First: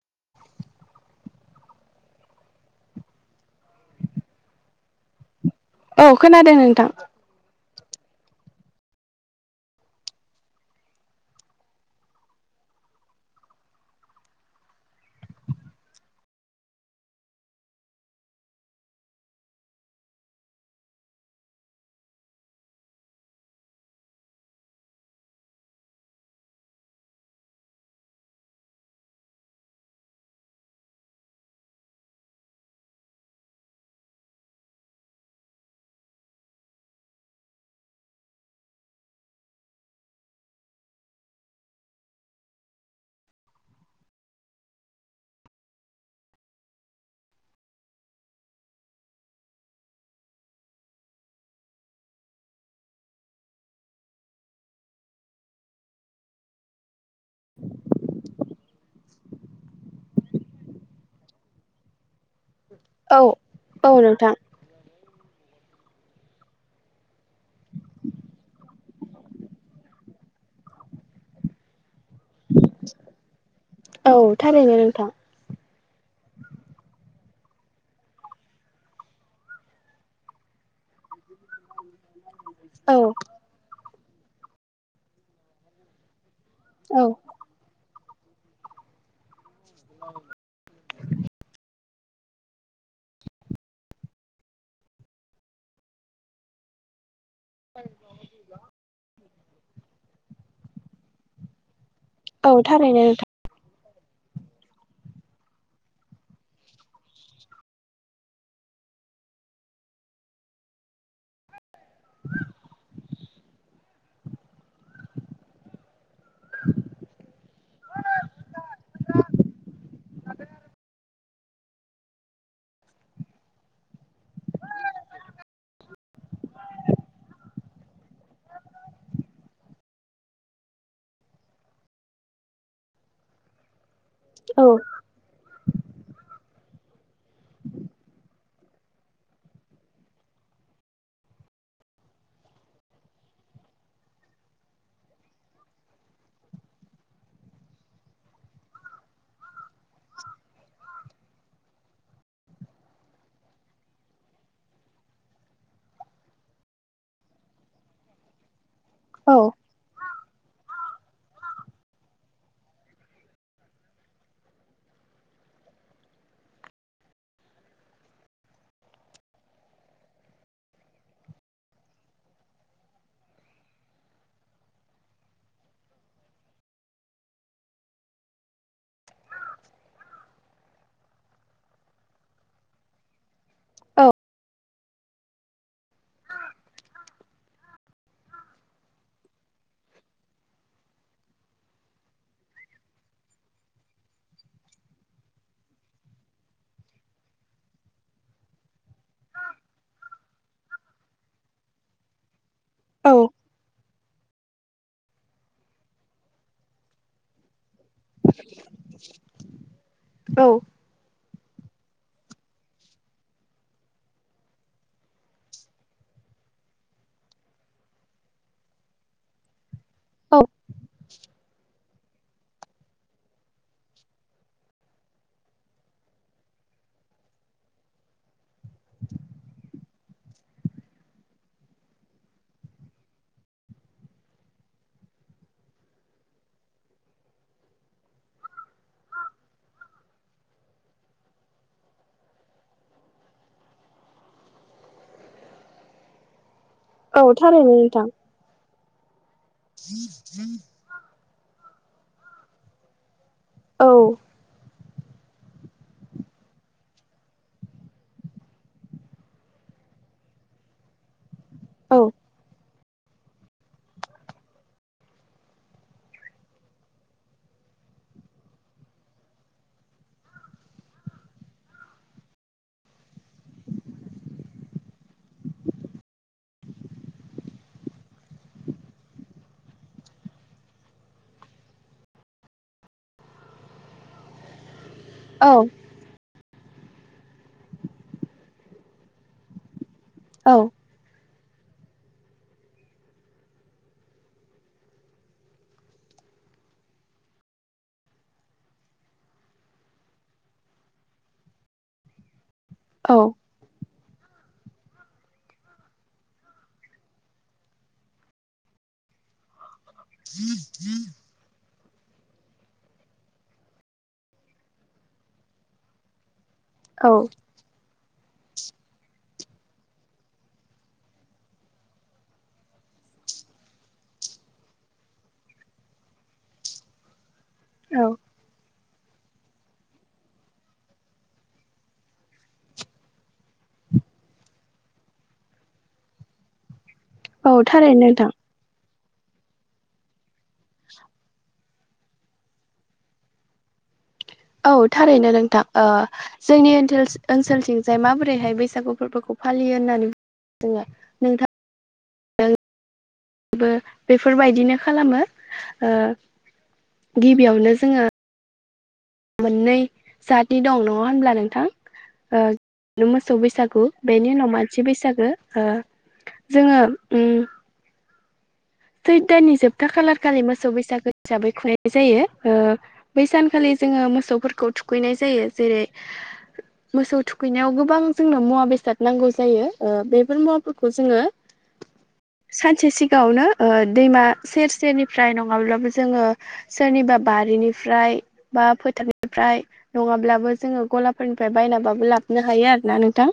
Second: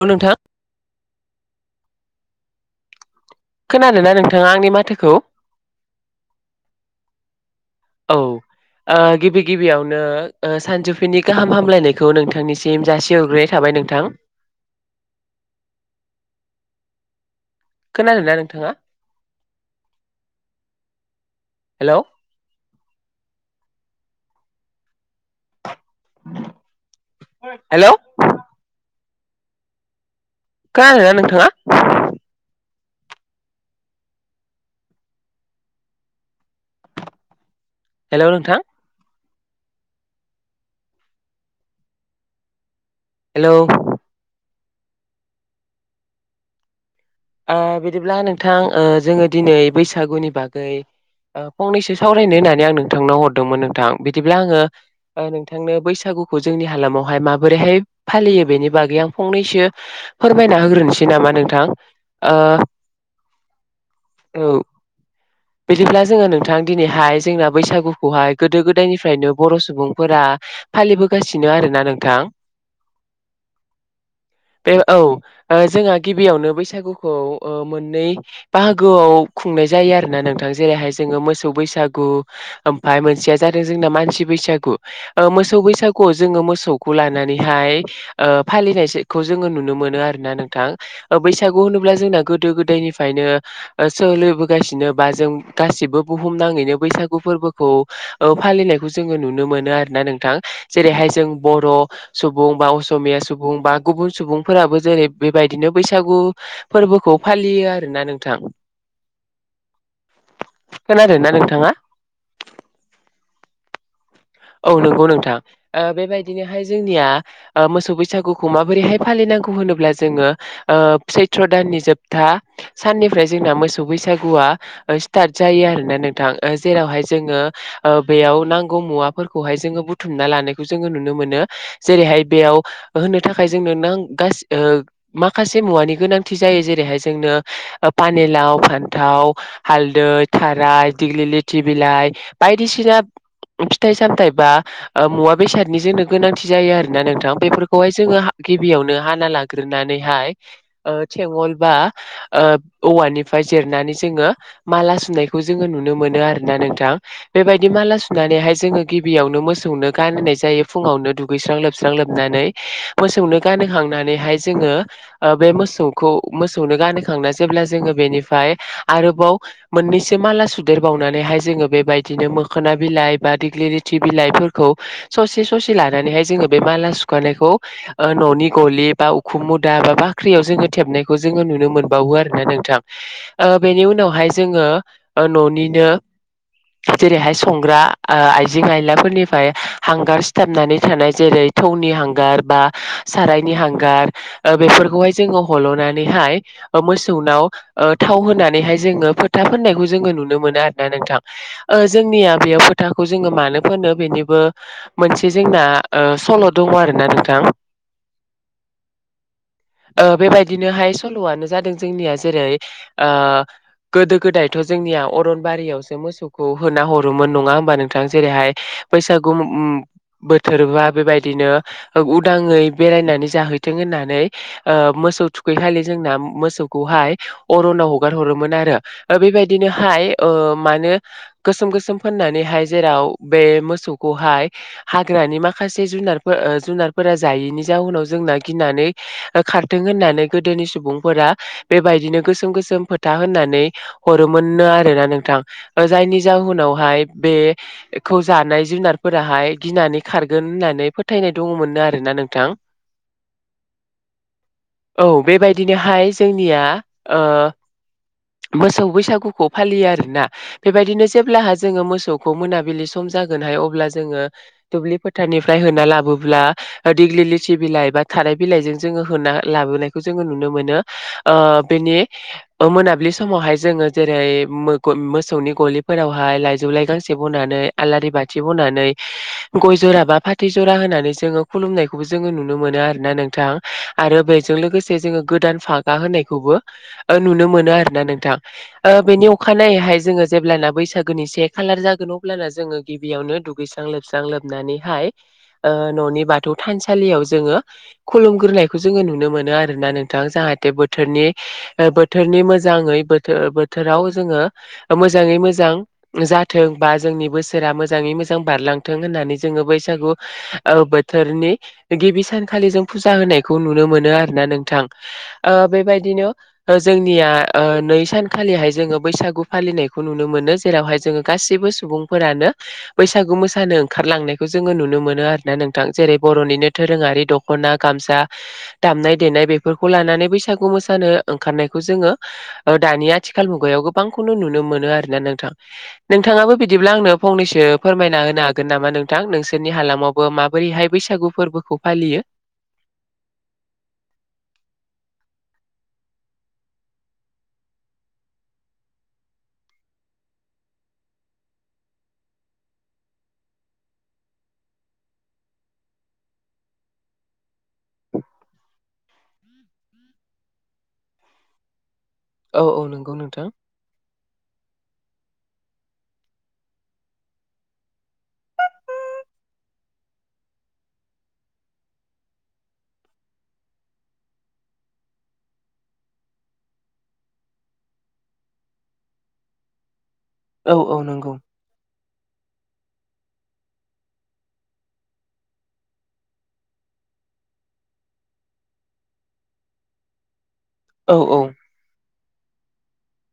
औ नोंथां खोनादों ना नोंथाङा आंनि माथोखौ? औ खोनादों नोंथां औ गिओ बि गिबियावनो सानजौफुनि गाहाम हामलायनायखौ नोंथांनिसिम जासिहरग्रोनाय थाबाय नोंथां खोनादों ना नोंथाङा हेलौ हेलौ खोनादों ना नोंथाङा हेलौ नोंथां हेलौ ओ बिदिब्ला नोंथां ओ जोङो दिनै बैसागुनि बागै ओ फंनैसो सावरायनो होननानै आं नोंथांनाव हरदोंमोन नोंथां बिदिब्ला आङो नोंथांनो बैसागु गुखौ ‌जोंनि हालामावहाय माबोरैहाय फालियो बेनि बागै आं फंनैसो फोरमायना होग्रोनोसै नामा नोंथां‌ ओ औ औ नोंथां [inaudible] बिदिब्ला जोङो नोंथां दिनैहाय जोंना बैसागुखौहाय गोदो गोदायनिफ्रायनो बर' सुबुंफोरा फालिबो गासिनो आरो ना नोंथां औ थारैनो बे नोंथां औ जोंहा गिबियावनो बैसागु खौ ओ मोननै बाहागोआव खुंनाय जायो आरो ना नोंथां जेरैहाय जोङो मोसौ बैसागु औ ओमफाय मोनसेया जादों जोंना मानसि बैसागु मोसौ बैसागुआव जोङो मोसौखौ औ लानानैहाय ओ फालिनायखौ जोङो नु नो मोनो आरो ना नोंथां बैसागु जोंना गोदो गोदायनिफ्रायनो ओ सोलिबोगासिनो बा जों गासिबो बुहुम नाङैनो बैसागु फोरबोखौ ओ फालिनायखौ जोङो नु नुनो मोनो आरोना नोंथां जेरैहाय जों बर' सुबुं औ बा थारैनो असमिया नोंथां। सुबुं बा गुबुन सुबुंफोराबो जेरै बेबायदिनो बैसागु फोरबोखौ फालियो आरोना नोंथां खोनादों ना नोंथाङा? [inaudible] औ नंगौ नोंथां ओ बेबायदि बिदिनोहाय जोंनिया मोसौ बैसागुखौ माबोरैहाय फालिनांगौ होनोब्ला जोङो सत्र' दाननि जोबथा साननिफ्राय जोंना मोसौ बैसागुआ स्टार्ट जायो आरोना नोंथां। जेरावहाय जोङो बेयाव नांगौ मुवा फोरखौहाय जोङो बुथुमना लानायखौ जोङो नुनो मोनो जेरैहाय बेयाव होनो थाखाय जोंनो नां औ माखासे मुवानि गोनांथि जायो जेरैहाय जोंनो पानि लाउ फान्थाव हालदै थाराय दिग्लि लेथि बिलाइ बायदिसिना [inaudible] फिथाइ सामथायाइ बा मुवा बेसादनि जोंनो गोनांथि जायो आरोोना नोंथां बेफोरखौहाय जोङो गिबियाव हो हानाय लागोनानिहाय बेंगल बा औवानिफाराइ जिरनाय माला सुनायखौ जोङ नुनो मोन आरोना नोंथां बेबायदि माला सुनानैहाय जोङो औ गिबियावनो मोसौनो गानहनाय जायो फुङावनो दुगैस्रां लोबस्रां लोबनानै मोसौनो गानखांनानैहाय जोङो बे मोसौखौ मोसौनो गानहोखांना जेब्ला नि आरोबाव मोननो माला सुदेरबावनानै जोङो बेबायदिनो मो माखोना बिलाइ बा दिग्लि रिथि बिलाइफोरखौ ससे ससे लानानैहाय जोङो बे माला सुखानायखौ न'नि गलि बा उखुम मुदा बा बाख्रियाव जोङो थेबनायखौ जोङो नुनो मोनबावो आरो ना नोंथां बेनि औ उनावहाय जोङो न'निनो जेरैहाय संग्रा आइजें आयलाफोरनिफ्राय हांगार सिथाबनानै थानाय जेरै थौनि हांगार बा सारायनि हांगार बेफोरखौहाय जोङो हल'नानैहाय मोसौनाव थाव होनानैहाय जोङो फोथा फोननायखौ जोङो नुनो मोनो आरोोना नोंथां जोंनिया बेयाव फ औ बेनिबो मोनसे जोंना सल' दङ आरोना नोंथां औ बेबायदिनोहाय सल'आनो जादों जोंनिया जेरै गोदो गोदायथ' जोंनिया अरनबारियावसो मोसौखौ होना हरोमोन नङा हबा नोंथां जेरैहाय बैसागु औ बोथोरबा बेबायदिनो उदाङै बेरायनानै जाहैथों होननानै मोसौ थुखै खालि जोंना मोसौखौ अरनाव हागार हरोमोन आरो बेबायदिनो माने गोसोम गोसोम महाय जेराव बे मोसौखौहाय हाग्रानि माखासे जुनार जुनारफोरा जायो यैनि जाहनाव जोंना गिनानै खारथों होननानै गोदोनि सुबुंफोरा बेबायदिनो गोसोम गोसोम फोथा होननानै हरोमोननो आरोना नोंथां जायनि जाहनावहाय औ थारैनो नोंथां बेखौ जानाय जुनारफोराहाय गिनानै खारगोन होननानै फोथायनाय दङमोननो आरो ओरै ना नोंथां औ औ बेबायदिनोहाय जोंनिया मोसौ बैसागुखौ फालियो आरोना बेबायदिनो जेब्लाहा जोङो औ मोसौखौ मोनाबिलि सम जागोन हायो दुब्लि फोथारनिफाराय होना लाबोबोला दिगिलिथि सि बिलाइ बा थाराय बिलाइजों जोङो होना लाबोनायखौ जोङो नुनो मोनो बेनि मोनाबिलि समावहाय जोङो जेरै मोसौनि गलिफोरावहाय लाइजौ लाइ गांसे बनानै आलारि बाथि बनानै गय जरा बा फाथै जरा होननानै जों खुुमनायखौ जोङो नुनो मोनो आरोोना नोंथां आरो बेजों लोगोसे जोङो औ गोदान फागा होननायखौबो नुनो मोनो आरोना नोंथां बेनि अखानायैहाय जोङो जेब्लाना बैसागोनि से अबोला जों गिबियावनो दुैस्रां लोबस्रां लोबनानैह न'नि बाथौ थानसालियाव गिबियाव जोङो खुलुमगोरनायखौ नुनो मोनो आरोना नोंथां जाहाथे बोथोरनि बोथोरनि मोजाङै बो औ बोथोराव जोङो मोजाङै मोजां जाथों बा जोंनि बोसोरा मोजाङै मोजां बारलांथों होन्नानै जोङो बै सानखालि बैसागु बोथोरनि गिबि सानखालि जों फुजा होनायखौ नुनो मोनो आरो ना नोंथां बेबायदिनो जोंनिया नै सानखालिहाय जोङो बैसागु फालिनायखौ नुनो मोनो जेरावहाय जोङो गाैबो गासैबो सुबुंफोरानो बैसागु मोसानो ओंखारलांनायखौ जोङो नुनो मोनो आरोना नोंथां जेरै बर'नि बिदिनो दोरोङारि दख'ना औ गामसा दामनाय देनाय बेफोरखौ लानानै बैसागु मोसानो ओंखारनायखौ जोङो दानि आथिखाल मुगायाव गोबांखौनो नुनो मोनो आरोना नोंथां नोंथाङाबो बिदिब्ला आंनो औ फंनैसो थारैनो फोरमायना नोंथां होनो हागोन नामा नों थां नोंसोरनि हालामावबो माबोरैहाय बैसागु फोरबोखौ फालियो [inaudible] औ थारैनो नोंथां ओ जोंनि ओनसोलल ओनसोलथिंजाय माबोरैहाय बैसागु फोरबोखौ फालियो होननानै जोङो नोंथां बेफोरबायदिनो खालामो ओ गिबियावनो जोङो मोननै जातनि दं नङा होनब्ला नोंथां औ औ ओ नंगौ मोसौ नोंथां बैसागु बेनि उनाव मानसि बैसा गो ओ जोङो उम सैद दाननि जोबथा खालारखालि मोसौ बैसागो हिसाबै खुंनाय जायो ओ बैसानखालि जोङो मोसौफोरखौ थुखैनाय जायो जेरै मोसौ थुखैनायाव गोबां जोंनो मुवा बेसाद नांगौ जायो ओ बे फोर औ मुवाफोरखौ औ जोङो नंगौ सानसे सिगाङावनो ओ दैमा सेर सेरनिफ्राय नङाब्लाबो जोङो सोरनिबा बारिनिफ्राय बा फोथारनिफ्राय नङाब्लाबो जोङो औ औ गलाफोरनिफ्राय बायनाबाबो लाबोनो हायो आरोना नोंथां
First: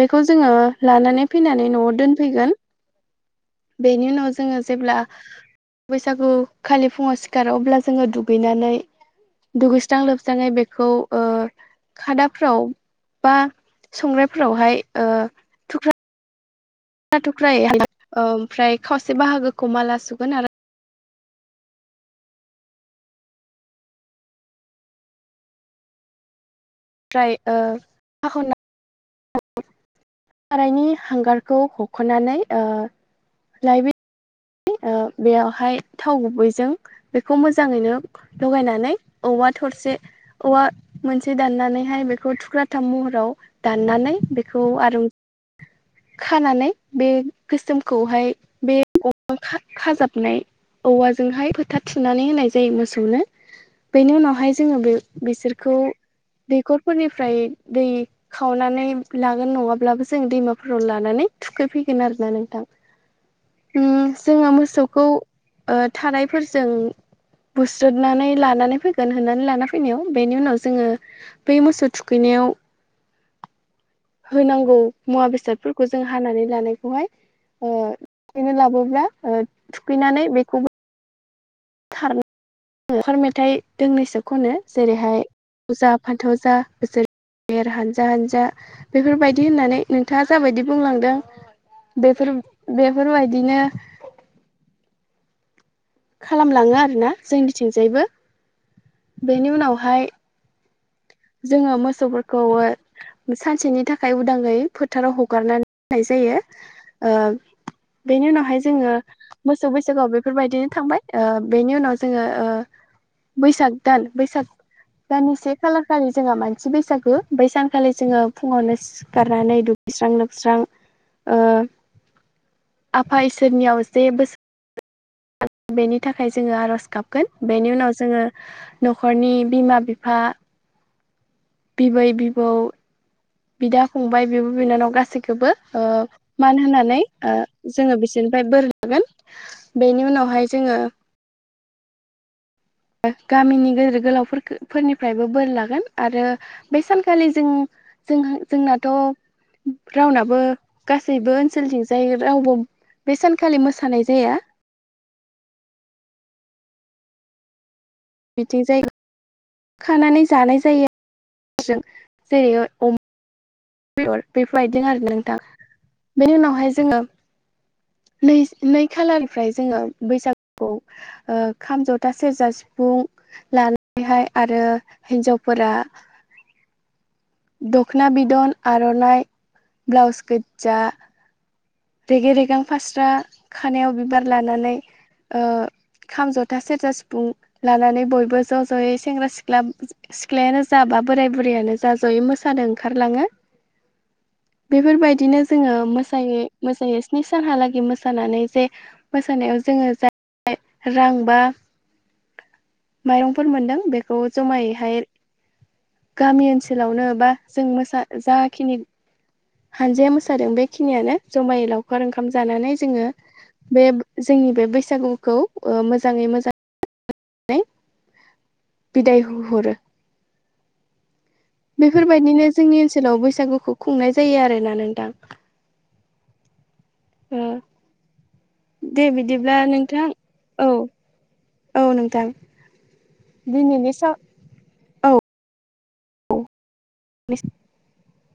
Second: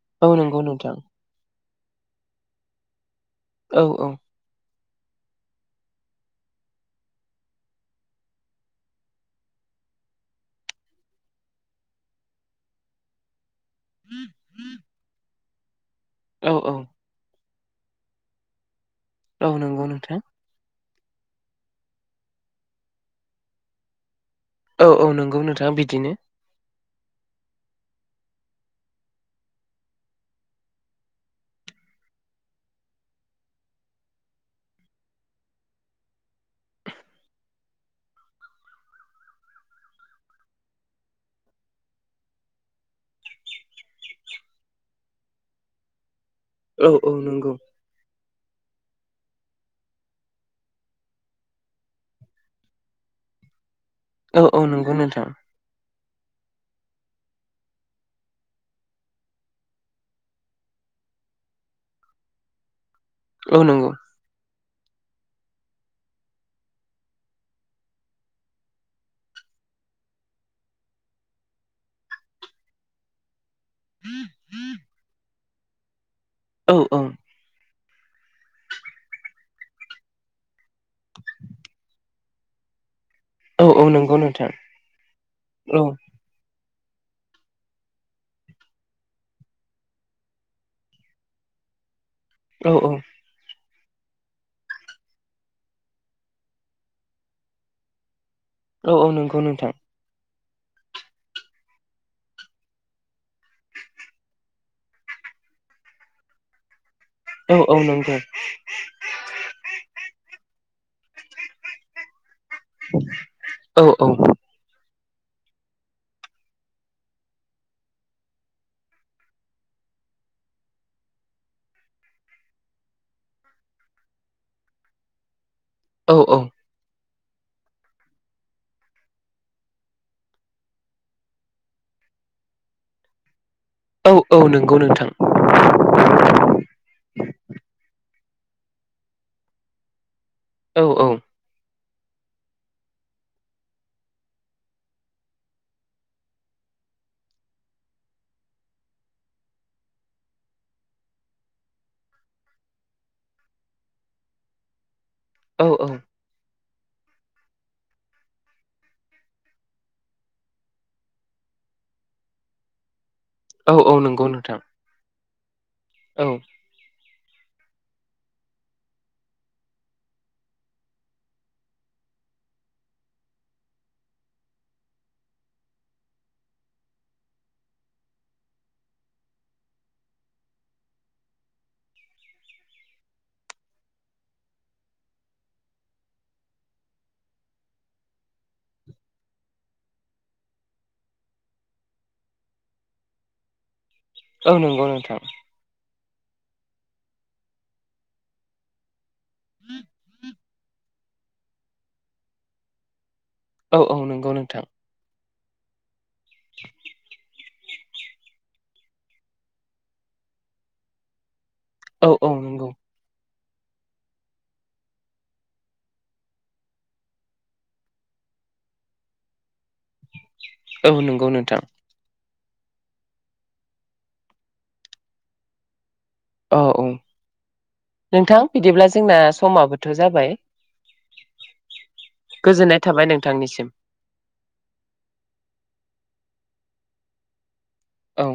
बेखौ औ जोङो नंगौ नोंथां लानानै फैनानै न'आव दोनफैगोन औ औ बेनि उनाव जोङो जेब्ला बैसागु खालि फुङाव सिखारो अब्ला जोङो दुगैनानै दुगैस्रां लोबस्राङै बेखौ ओ खादाफ्राव बा संग्रायफोरावहाय ओ थुख्रा औ औ थुख्रायै हायो ओमफ्राय खावसे औ बाहागोखौ नंगौ माला नोंथां सुगोन आरो औ औ नंगौ नोंथां बिदिनो ओमफ्राय ओ [unintelligible] सारायनि हांगारखौ हख'नानै ओ लाइ ओ‌ बेयावहाय थाव गुबैजों बेखौ मोजाङैनो लगायनानै औवा थरसे औवा मोनसे दाननानैहाय बेखौ थुख्राथाम महराव दाननानै बे खौ आरो खानानै औ बे औ नंगौ गोसोमखौहाय बे औवा खाजाबनाय औवाजोंहाय फोथा थुना होनाय जायो मोसौनो। बेनि औ उनावहाय औ जोङो नंगौ बे नोंथां बिसोरखौ दैखरफोरनिफ्राय दै खावनानै लागोन नङाब्लाबो जों दैमा फोराव लानानै थुखैफैगोन आरोना नोंथां औ नंगौ उम जोंङो मो मोसौखौ ओ थारायफोरजों बुस्रोनानै लानानै फैगोन होननानै लाना फैनायाव बेनि उनाव जोङो बै मोसौ थुखै बेयाव [inaudible] होनांगौ मुवा बेसादफोरखौ जों हानानै औ औ लानायखौहाय आ थुखैनो लाबोब्ला ओ थुखैनानै बेखौबो [inaudible] लावखार मेथाइ औ औ नंगौ दोंनैसो नोंथां खनो जेरैहाय लाव औ जा फानथाव जा बोसोर देर हानजा हानजा बेफोरबायदि होननानै नोंथाङा जाबायदि बुंलांदों बेफोर औ औ बेफोरबायदिनो खालामलाङो आरोना जोंनिथिंजायबो औ औ नंगौ बेनि नोंथां उनावहाय जोङो मोसौफोरखौ सानसेनि थाखाय उदाङै फोथाराव हगारनानै होननाय जा यो ओ औ औ नंगौ बेनि उनावहाय जोङो मोसौ बैसागुआव बेफोरबायदि थांबाय ओ बेनि उनाव जोङो ओ बैसाग औ दान बैसाग दाननि से खालार खालि जोंहा मानसि बैसागु बै सानखालि जोङो फुङावनो सिखारनानै दुगैस्रां लोबस्रां ओ आफा इसोरनियाव जे बो [unintelligible] बेनि औ थाखाय औ जोङो आरज गाब गोन बेनि उनाव जोङो न'खरनि बिमा बिफा बिबै बिबौ बिदा फंबाय औ औ बिब' नंगौ बिनानाव नोंथां गासैखौबो ओ मान होनानै ओ जोङो बिसोर बिनिफ्राय बोर लागोन बेनि उनावहाय जोङो औ औ गामिनि गिदिर गोलाव फोरनिफ्रायबो बोर लागोन आरो बे सानखालि जों जोंहा जोंनाथ' रावनाबो गासैबो ओनसोलथिंजाय रावबो बे सानखालि मोसानाय जाया औ औ बिथिं जायगायाव खानानै जानाय जायो जों जेरैयो अमा औ औ नंगौ बेदर नोंथां बेफोर बायदिनो आरो ना औ बेनि उनावहाय जोङो [inaudible] नै नै खालारनिफ्राय जोङो बैसागुखौ ओ खाम जथा सेरजा सिफुं लानानैहाय आरो हिनजावफोरा [inaudible] दखना बिदन आर'नाइ ब्लाउस गोजा रेगे रेगां फास्रा खानायाव बिबार लानानै ओ खाम जथा सेरजा सिफुं लानानै बयबो ज' ज'यै सेंग्रा सिख्ला सिख्लायानो जा बा बोराय बुरैयानो जा ज'यै मोसानो ओंखारलाङो [inaudible] नंगौ बेफोर नोंथां बायदिनो जोङो मोसायो मोसायो स्नि सानहालागै मोसानानै जे मोसानायाव जोङो जाय रां बा माइरंफोर मोन्दों औ औ बेखौ नंगौ नोंथां जमायैहाय गामि ओनसोलावनो बा जों मोसा जाखिनि हानजाया मोसादों बेखिनियानो जमायै लावखार औ ओंखाम औ नंगौ जानानै जोङो बे जोंनि बे बैसागुखौ ओ मोजाङै मोजां नै बिदाय हरो औ नंगौ नोंथां बेफोरबायदिनो जोंनि ओनसोलाव बैसागुखौ खुंनाय जायो आरोना नोंथां अ औ ओ नोंथां बिदिब्ला दे जोंना बिदिब्ला समाबोथ' नोंथां जाबाय औ औ नोंथां गोजोननाय थाबाय नोंथांनिसिम दिनैनि साव बे औ